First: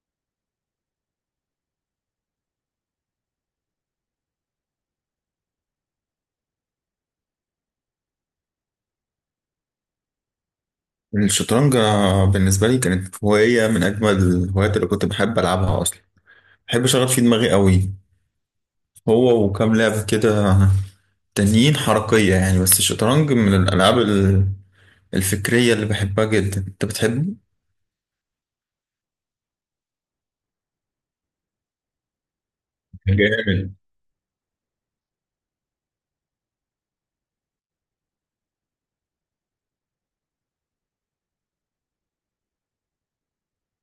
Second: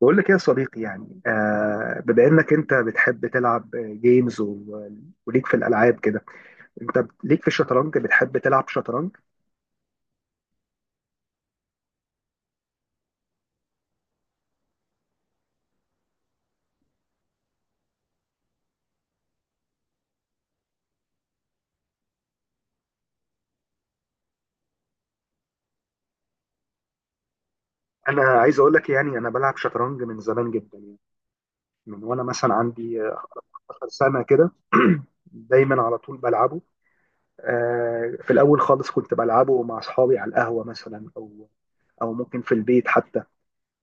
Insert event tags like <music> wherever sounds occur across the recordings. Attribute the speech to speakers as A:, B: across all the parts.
A: بقول لك ايه يا صديقي؟ يعني، بما انك انت بتحب تلعب جيمز وليك في الالعاب كده. انت ليك في الشطرنج، بتحب تلعب شطرنج؟
B: الشطرنج، بالنسبة لي كانت هواية من أجمل الهوايات اللي كنت بحب ألعبها أصلا. بحب أشغل فيه دماغي قوي. هو وكام لعبة كده تانيين حركية يعني، بس الشطرنج من الألعاب الفكرية اللي بحبها جدا. أنت بتحبه؟
A: انا عايز اقول لك، يعني انا بلعب شطرنج من زمان جدا، يعني من وانا مثلا عندي
B: جامد.
A: 15 سنه كده. <clears throat> دايما على طول بلعبه. في الاول خالص كنت بلعبه مع اصحابي على القهوه مثلا، او ممكن في البيت حتى.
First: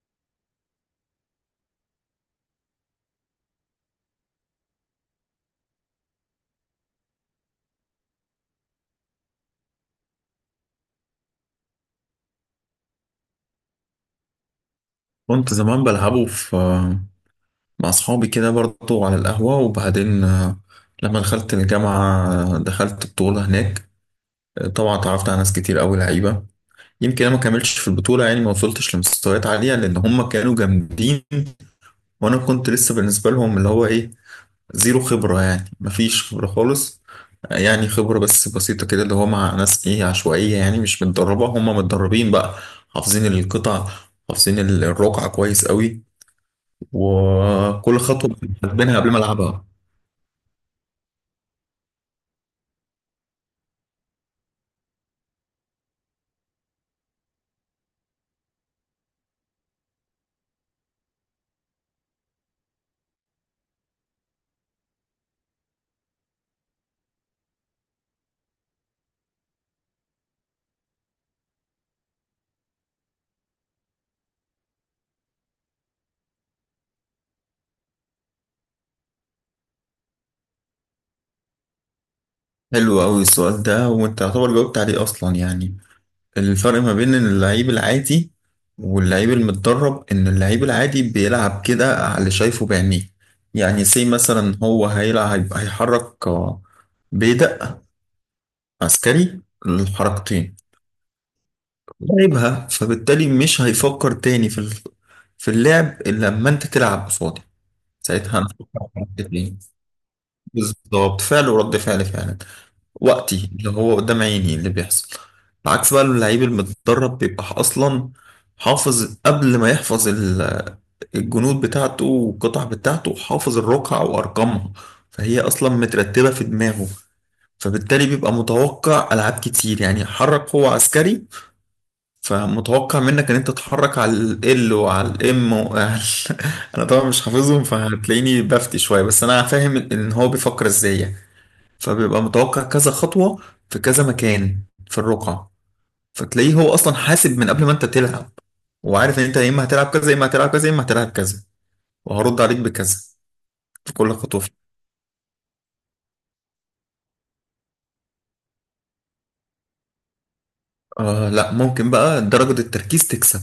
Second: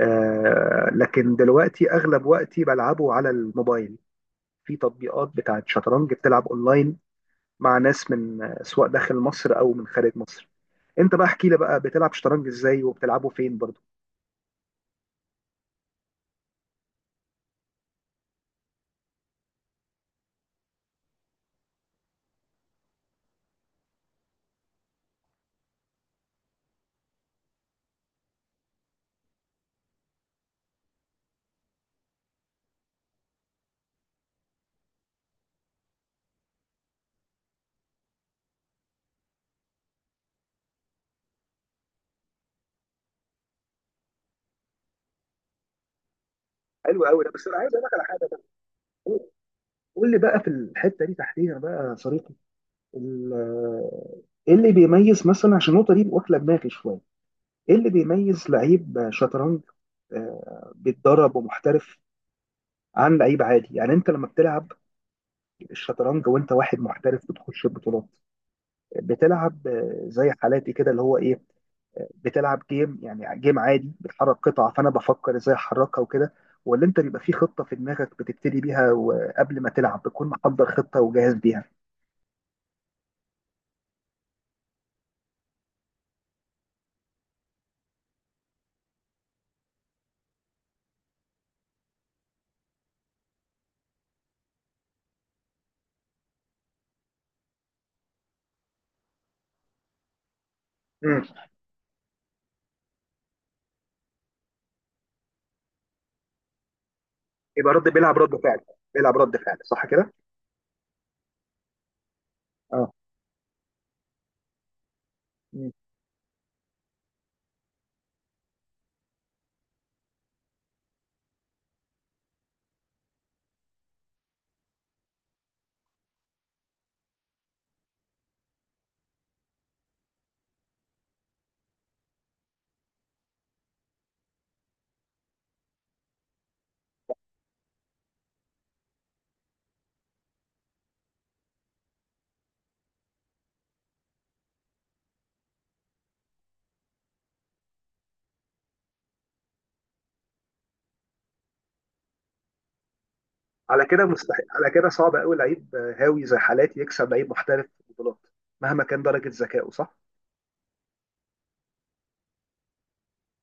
A: لكن دلوقتي اغلب وقتي بلعبه على الموبايل، في تطبيقات بتاعت شطرنج بتلعب اونلاين مع ناس من، سواء داخل مصر او من خارج مصر. انت بقى احكي لي بقى، بتلعب شطرنج ازاي وبتلعبه فين برضه؟
B: كنت زمان بلعبه مع أصحابي كده برضه على القهوة، وبعدين لما دخلت الجامعة دخلت بطولة هناك. طبعا اتعرفت على ناس كتير أوي لعيبة. يمكن انا ما كملتش في البطوله، يعني ما وصلتش لمستويات عاليه، لان هم كانوا جامدين وانا كنت لسه بالنسبه لهم اللي هو ايه، زيرو خبره، يعني ما فيش خبره خالص. يعني خبره بس بسيطه كده، اللي هو مع ناس ايه عشوائيه، يعني مش متدربه. هم متدربين بقى، حافظين القطع، حافظين الرقعه كويس قوي،
A: حلو قوي ده، بس انا عايز اقول لك
B: وكل
A: على حاجه
B: خطوه
A: بقى.
B: حاسبينها قبل ما
A: قول،
B: العبها.
A: قول لي بقى، في الحته دي تحديدا بقى يا صديقي، ال- ايه اللي بيميز مثلا، عشان النقطه دي واكله دماغي شويه، ايه اللي بيميز لعيب شطرنج بيتدرب ومحترف، عن لعيب عادي؟ يعني انت لما بتلعب الشطرنج وانت واحد محترف بتخش البطولات، بتلعب زي حالاتي كده اللي هو ايه، بتلعب جيم، يعني جيم عادي بتحرك قطع، فانا بفكر ازاي احركها وكده؟ ولا انت بيبقى في خطه في دماغك بتبتدي بيها، وقبل ما تلعب بتكون محضر خطه وجاهز بيها؟
B: حلو قوي السؤال ده، وانت يعتبر جاوبت عليه اصلا. يعني الفرق ما بين اللعيب العادي واللعيب المتدرب، ان اللعيب العادي بيلعب كده على اللي شايفه بعينيه. يعني سي مثلا، هو هيلعب هيحرك، بيدق عسكري، الحركتين
A: امم.
B: لعبها، فبالتالي مش هيفكر تاني في اللعب الا لما انت تلعب قصادي.
A: يبقى رد بيلعب
B: ساعتها
A: رد فعل،
B: هنفكر في
A: بيلعب رد فعل،
B: الحركتين.
A: صح كده؟
B: بالظبط، فعل ورد فعل فعلا.
A: اه.
B: وقتي اللي هو قدام عيني اللي بيحصل.
A: مم.
B: العكس بقى، اللعيب المتدرب بيبقى اصلا حافظ، قبل ما يحفظ الجنود بتاعته والقطع بتاعته، حافظ الرقعة وارقامها، فهي اصلا مترتبة في دماغه. فبالتالي بيبقى متوقع العاب كتير. يعني حرك هو عسكري، فمتوقع منك ان انت تتحرك على ال، وعلى الام، وعلى <laughs> انا طبعا مش حافظهم، فهتلاقيني بفتي شوية، بس انا فاهم ان هو بيفكر ازاي يعني. فبيبقى متوقع كذا خطوة في كذا مكان في الرقعة. فتلاقيه هو أصلا حاسب من قبل ما أنت تلعب، وعارف إن أنت يا إما هتلعب كذا، يا إما هتلعب كذا، يا إما هتلعب كذا، وهرد عليك بكذا
A: على
B: في
A: كده
B: كل خطوة
A: مستحيل،
B: فيه.
A: على كده صعب قوي لعيب هاوي زي حالاتي يكسب لعيب محترف في البطولات، مهما كان درجه ذكائه، صح؟
B: آه لا، ممكن بقى درجة التركيز تكسب.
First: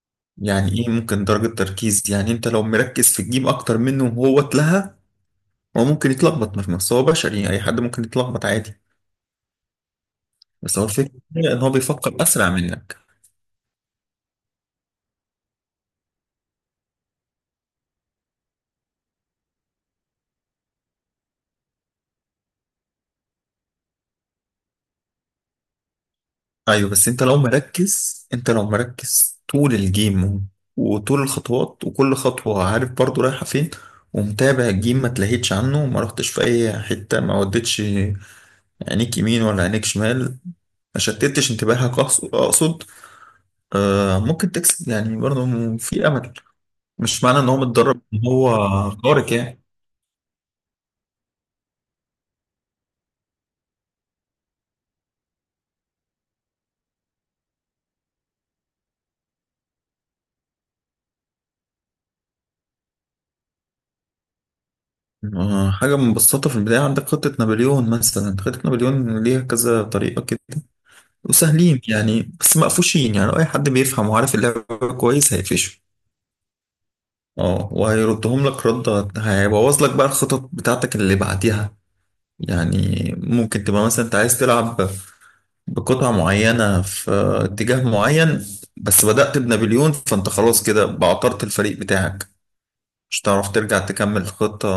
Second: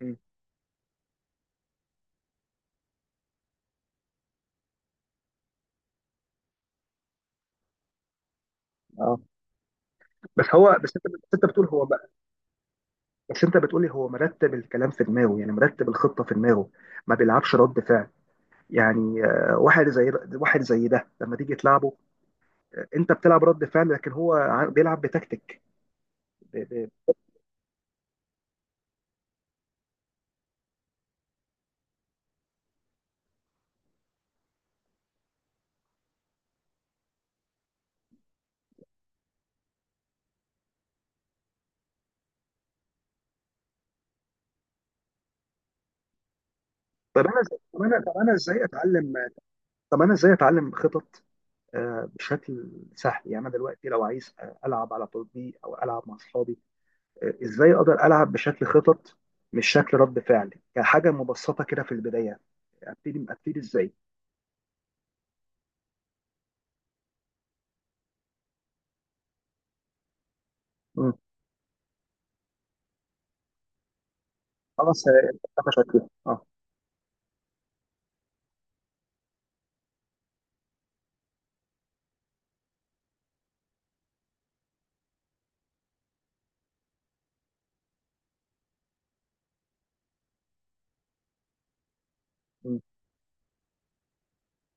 A: مم.
B: يعني إيه؟ ممكن درجة تركيز، يعني أنت لو مركز في الجيم أكتر منه وهو اتلهى، هو ممكن يتلخبط. مش بس هو، بشري يعني، أي حد ممكن يتلخبط عادي.
A: اه. بس هو
B: بس هو
A: بس انت بس
B: الفكرة
A: انت
B: إن
A: بتقول
B: هو
A: هو بقى،
B: بيفكر أسرع منك.
A: بس انت بتقولي هو مرتب الكلام في دماغه، يعني مرتب الخطه في دماغه، ما بيلعبش رد فعل. يعني واحد زي ده لما تيجي تلعبه، انت بتلعب رد فعل، لكن هو بيلعب بتكتيك. ب-
B: ايوه، بس
A: ب-
B: انت لو مركز، انت لو مركز طول الجيم وطول الخطوات، وكل خطوة عارف برضو رايحة فين، ومتابع الجيم، ما تلهيتش عنه، ما رحتش في اي حتة، ما وديتش عينيك يمين ولا عينيك شمال، ما شتتش انتباهك اقصد، آه ممكن تكسب يعني برضو. في امل، مش
A: طب انا
B: معنى ان هو
A: طب انا
B: متدرب
A: طب
B: ان
A: انا
B: هو
A: ازاي اتعلم
B: خارق يعني.
A: طب انا ازاي اتعلم خطط، بشكل سهل. يعني انا دلوقتي لو عايز العب على تطبيق، او العب مع اصحابي، ازاي اقدر العب بشكل خطط، مش شكل رد فعل، كحاجه مبسطه كده في البدايه؟ ابتدي، ابتدي ازاي؟
B: آه، حاجة مبسطة في البداية، عندك خطة نابليون مثلا. خطة نابليون ليها كذا طريقة كده،
A: مم.
B: وسهلين يعني، بس مقفوشين. يعني اي حد بيفهم وعارف اللعبه
A: خلاص.
B: كويس
A: انت
B: هيقفشه.
A: شكلها. اه.
B: اه، وهيردهم لك رده، هيبوظ لك بقى الخطط بتاعتك اللي بعديها. يعني ممكن تبقى مثلا انت عايز تلعب بقطعة معينة في اتجاه معين، بس بدأت بنابليون، فانت خلاص كده بعطرت الفريق بتاعك، مش هتعرف ترجع تكمل الخطة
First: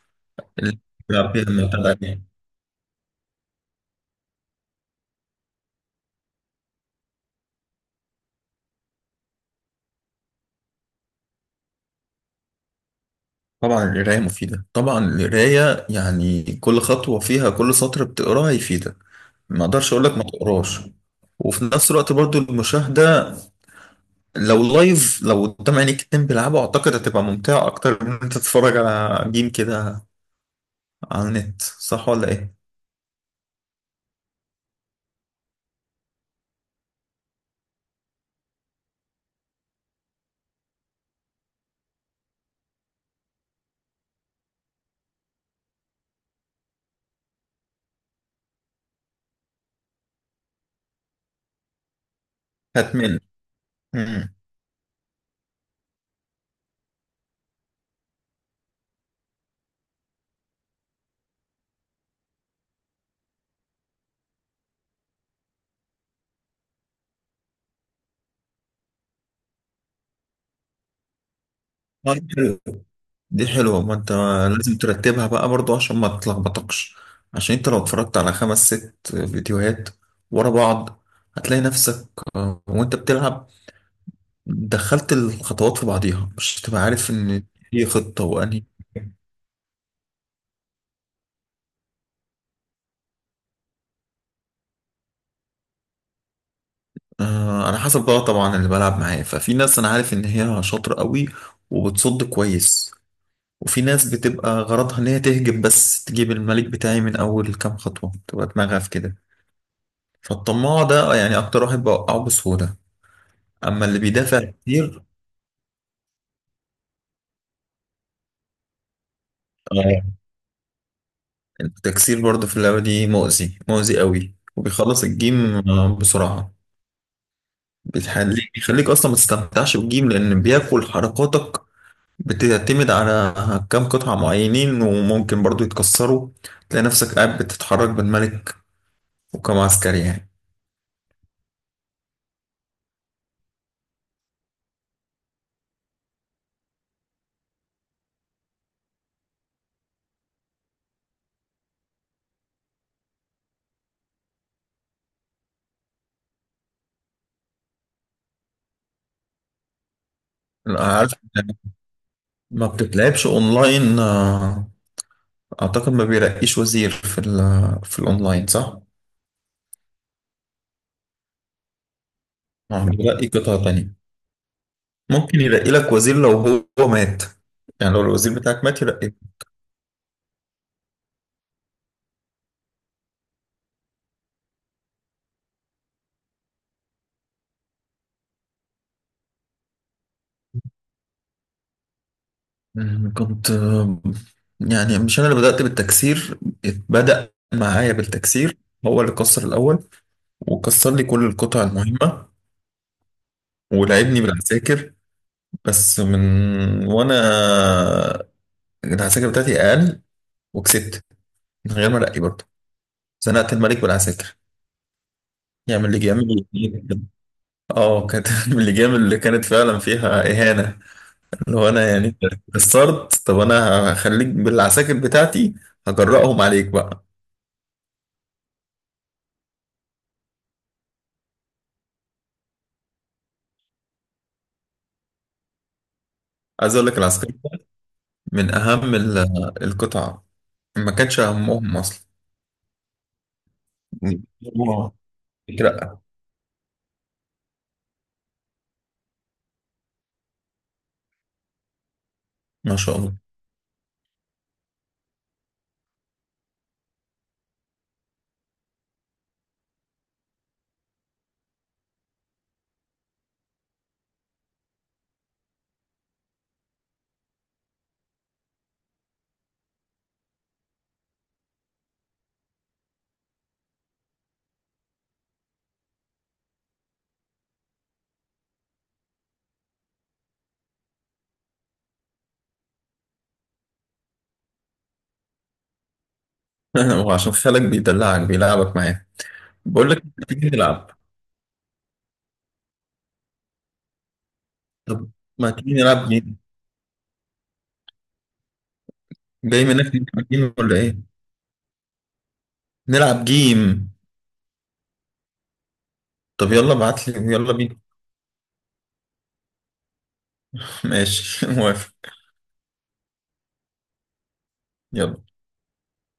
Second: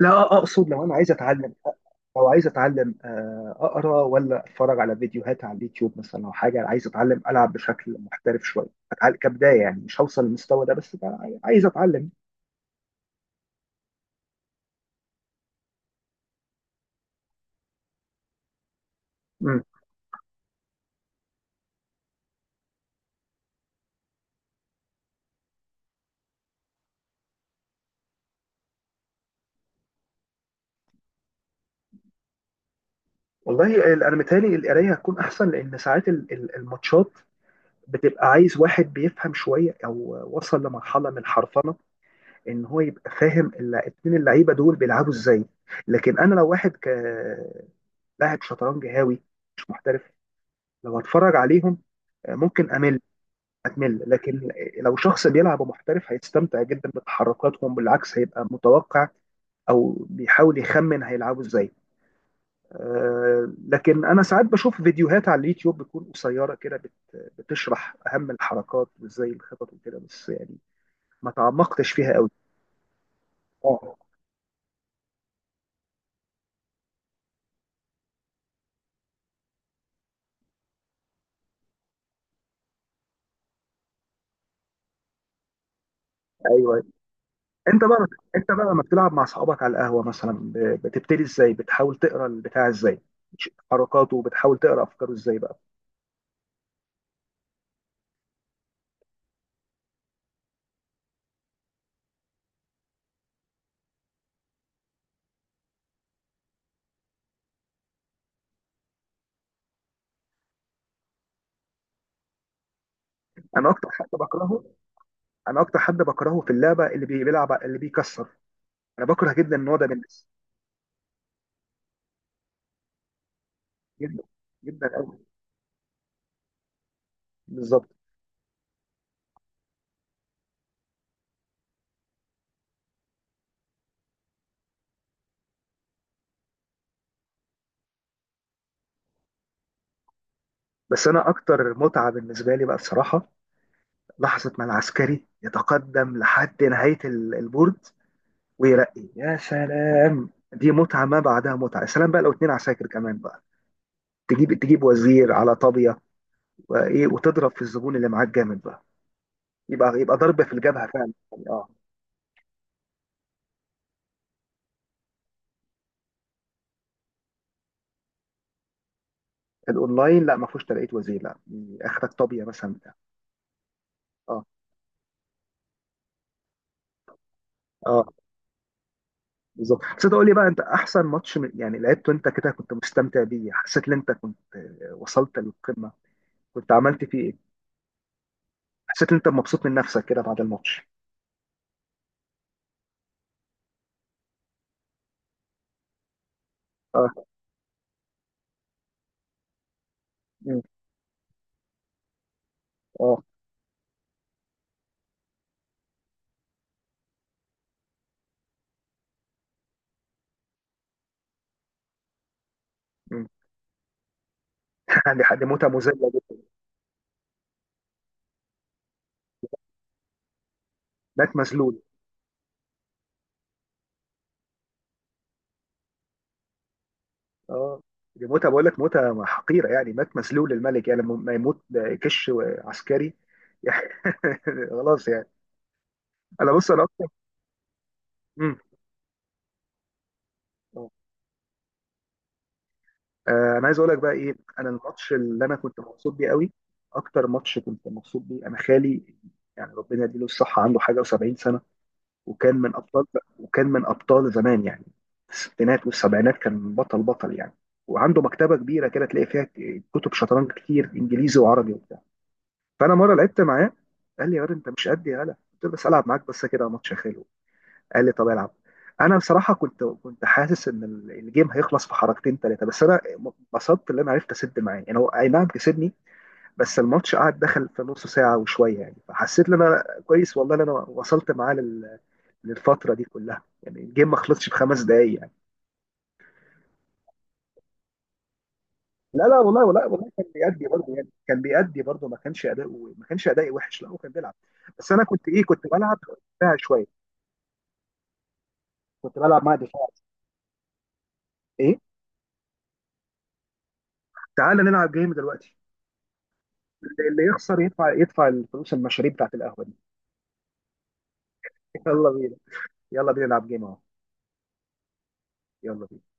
A: لا، اقصد
B: اللي
A: لو انا عايز
B: بتلعب بيها
A: اتعلم،
B: من بعدين.
A: لو عايز اتعلم، اقرا ولا اتفرج على فيديوهات على اليوتيوب مثلا، او حاجه؟ عايز اتعلم العب بشكل محترف شويه، أتعلم كبدايه، يعني مش هوصل للمستوى ده، بس بقى عايز اتعلم.
B: طبعا القراية مفيدة، طبعا القراية. يعني كل خطوة فيها، كل سطر بتقراه هيفيدك،
A: مم.
B: ما اقدرش اقول لك ما تقراش. وفي نفس الوقت برضو المشاهدة، لو لايف، لو قدام عينيك اتنين بيلعبوا، اعتقد هتبقى ممتعة اكتر من إن انت تتفرج على جيم كده على النت. صح ولا ايه؟
A: والله، انا متهيألي القرايه هتكون احسن، لان ساعات الماتشات بتبقى عايز واحد بيفهم شويه، او وصل لمرحله من الحرفنه، ان هو يبقى فاهم اتنين اللعيبه دول بيلعبوا ازاي. لكن انا لو واحد ك لاعب شطرنج هاوي، مش محترف، لو هتفرج عليهم ممكن امل،
B: هتمل.
A: اتمل.
B: مم.
A: لكن لو شخص بيلعب محترف هيستمتع جدا بتحركاتهم، بالعكس هيبقى متوقع او بيحاول يخمن هيلعبوا ازاي. لكن انا ساعات بشوف فيديوهات على اليوتيوب، بتكون قصيره كده، بتشرح اهم الحركات، وازاي الخطط وكده، بس يعني ما تعمقتش فيها
B: طيب،
A: قوي.
B: حلو. دي حلوة، ما
A: اه.
B: انت لازم ترتبها بقى برضو عشان ما تتلخبطكش. عشان انت لو اتفرجت على خمس ست فيديوهات ورا بعض، هتلاقي نفسك وانت بتلعب دخلت الخطوات في بعضيها، مش
A: ايوه،
B: هتبقى عارف ان
A: انت
B: هي
A: بقى
B: خطة
A: انت
B: وانهي.
A: بقى لما بتلعب مع اصحابك على القهوه مثلا، بتبتدي ازاي؟ بتحاول تقرا البتاع ازاي حركاته، وبتحاول تقرا افكاره ازاي بقى؟
B: على حسب بقى طبعا اللي بلعب معاه. ففي ناس انا عارف ان هي شاطرة قوي وبتصد كويس، وفي ناس بتبقى غرضها ان هي تهجم بس، تجيب الملك بتاعي من اول كام خطوة، تبقى دماغها في كده. فالطماع ده يعني اكتر واحد بوقعه بسهولة،
A: انا
B: اما
A: اكتر
B: اللي
A: حاجه
B: بيدافع
A: بكرهه،
B: كتير.
A: انا اكتر حد بكرهه في اللعبه اللي بيلعب اللي بيكسر، انا بكره جدا النوع ده من
B: آه،
A: الناس،
B: التكسير برضه في اللعبه دي مؤذي مؤذي
A: جدا
B: قوي،
A: جدا
B: وبيخلص
A: قوي.
B: الجيم بسرعه.
A: بالظبط.
B: بيخليك اصلا ما تستمتعش بالجيم، لان بياكل حركاتك. بتعتمد على كام قطعه معينين، وممكن برضه يتكسروا، تلاقي نفسك قاعد بتتحرك بالملك وكم عسكري يعني.
A: بس انا اكتر متعه بالنسبه لي بقى الصراحه، لحظه ما العسكري يتقدم لحد نهايه البورد ويرقي، يا سلام، دي متعه ما بعدها متعه. يا سلام بقى لو اتنين عساكر كمان بقى، تجيب، تجيب وزير على طابيه وايه، وتضرب في الزبون اللي معاك جامد بقى. يبقى ضرب في
B: لا،
A: الجبهه فعلا
B: عارف.
A: يعني. اه.
B: ما بتتلعبش اونلاين. اعتقد ما بيرقيش وزير في الاونلاين، صح؟
A: الاونلاين لا، ما فيهوش ترقيه وزير، لا، اخرك طابيه مثلا بتاع.
B: بيرقي قطعه تانية.
A: اه.
B: ممكن يرقي لك وزير لو هو مات، يعني لو
A: اه،
B: الوزير بتاعك مات يرقي.
A: بالظبط. بس تقول لي بقى، انت احسن ماتش يعني لعبته انت كده، كنت مستمتع بيه، حسيت ان انت كنت وصلت للقمه؟ كنت عملت فيه ايه؟ حسيت ان انت مبسوط من نفسك كده بعد الماتش؟
B: أمم، كنت آه، يعني مش انا اللي بدأت بالتكسير،
A: اه.
B: بدأ معايا بالتكسير، هو اللي كسر الاول
A: مم.
B: وكسر لي كل القطع المهمة،
A: اه.
B: ولعبني بالعساكر، بس من وانا العساكر بتاعتي اقل، وكسبت من غير ما ارقي برضه.
A: مم.
B: زنقت الملك بالعساكر،
A: <laughs> يعني حد موته
B: يعمل اللي
A: مذله
B: جامد.
A: جدا.
B: اه، كانت <laughs> من اللي جامد، اللي كانت فعلا فيها اهانة.
A: مات
B: لو
A: مذلول.
B: انا يعني قصرت، طب انا هخليك بالعساكر بتاعتي، هجرأهم عليك بقى.
A: اه، دي موته، بقول لك موته حقيره، يعني مات مذلول الملك، يعني لما ما يموت، كش عسكري. <laughs> يعني خلاص يعني. انا بص،
B: عايز
A: انا
B: اقول لك،
A: اكتر.
B: العسكري ده من
A: مم.
B: اهم القطع.
A: آه.
B: ما كانش اهمهم اصلا.
A: انا عايز اقول لك بقى ايه، انا
B: آه.
A: الماتش اللي انا كنت
B: لا.
A: مبسوط بيه قوي، اكتر ماتش كنت مبسوط بيه، انا خالي، يعني ربنا يديله الصحه، عنده حاجه و70 سنه، وكان من
B: ما شاء
A: ابطال،
B: الله.
A: وكان من ابطال زمان يعني، في الستينات والسبعينات كان بطل بطل يعني. وعنده مكتبه كبيره كده، تلاقي فيها كتب شطرنج كتير، انجليزي وعربي وبتاع. فانا مره لعبت معاه، قال لي يا واد انت مش قد، يا هلا قلت له، بس العب معاك بس كده ماتش يا خالي. قال لي طب العب. انا بصراحه كنت حاسس ان الجيم هيخلص في حركتين ثلاثه، بس انا انبسطت ان انا عرفت اسد معاه، يعني هو اي نعم كسبني، بس الماتش قعد، دخل في نص ساعه وشويه يعني، فحسيت ان انا كويس، والله ان انا وصلت معاه للفتره دي كلها، يعني الجيم ما خلصش في 5 دقايق يعني.
B: <laughs> وعشان خالك بيدلعك بيلعبك معاه،
A: لا لا، والله والله
B: بقول لك
A: والله، كان
B: تيجي
A: بيأدي
B: نلعب.
A: برضه يعني، كان بيأدي برضه، ما كانش اداؤه، ما كانش ادائي وحش، لا هو كان بيلعب. بس انا
B: طب
A: كنت ايه،
B: ما
A: كنت
B: تيجي
A: بلعب
B: نلعب جيم،
A: دفاع شويه، كنت بلعب مع
B: جاي
A: دفاع.
B: منك نلعب جيم ولا ايه؟
A: ايه.
B: نلعب جيم.
A: تعال نلعب جيم دلوقتي،
B: طب يلا ابعت
A: اللي
B: لي، يلا
A: يخسر
B: بينا.
A: يدفع، يدفع الفلوس المشاريب بتاعت القهوه دي.
B: <laughs> ماشي، <laughs>
A: <laughs>
B: موافق.
A: يلا بينا، يلا بينا نلعب جيم اهو،
B: يلا.
A: يلا بينا.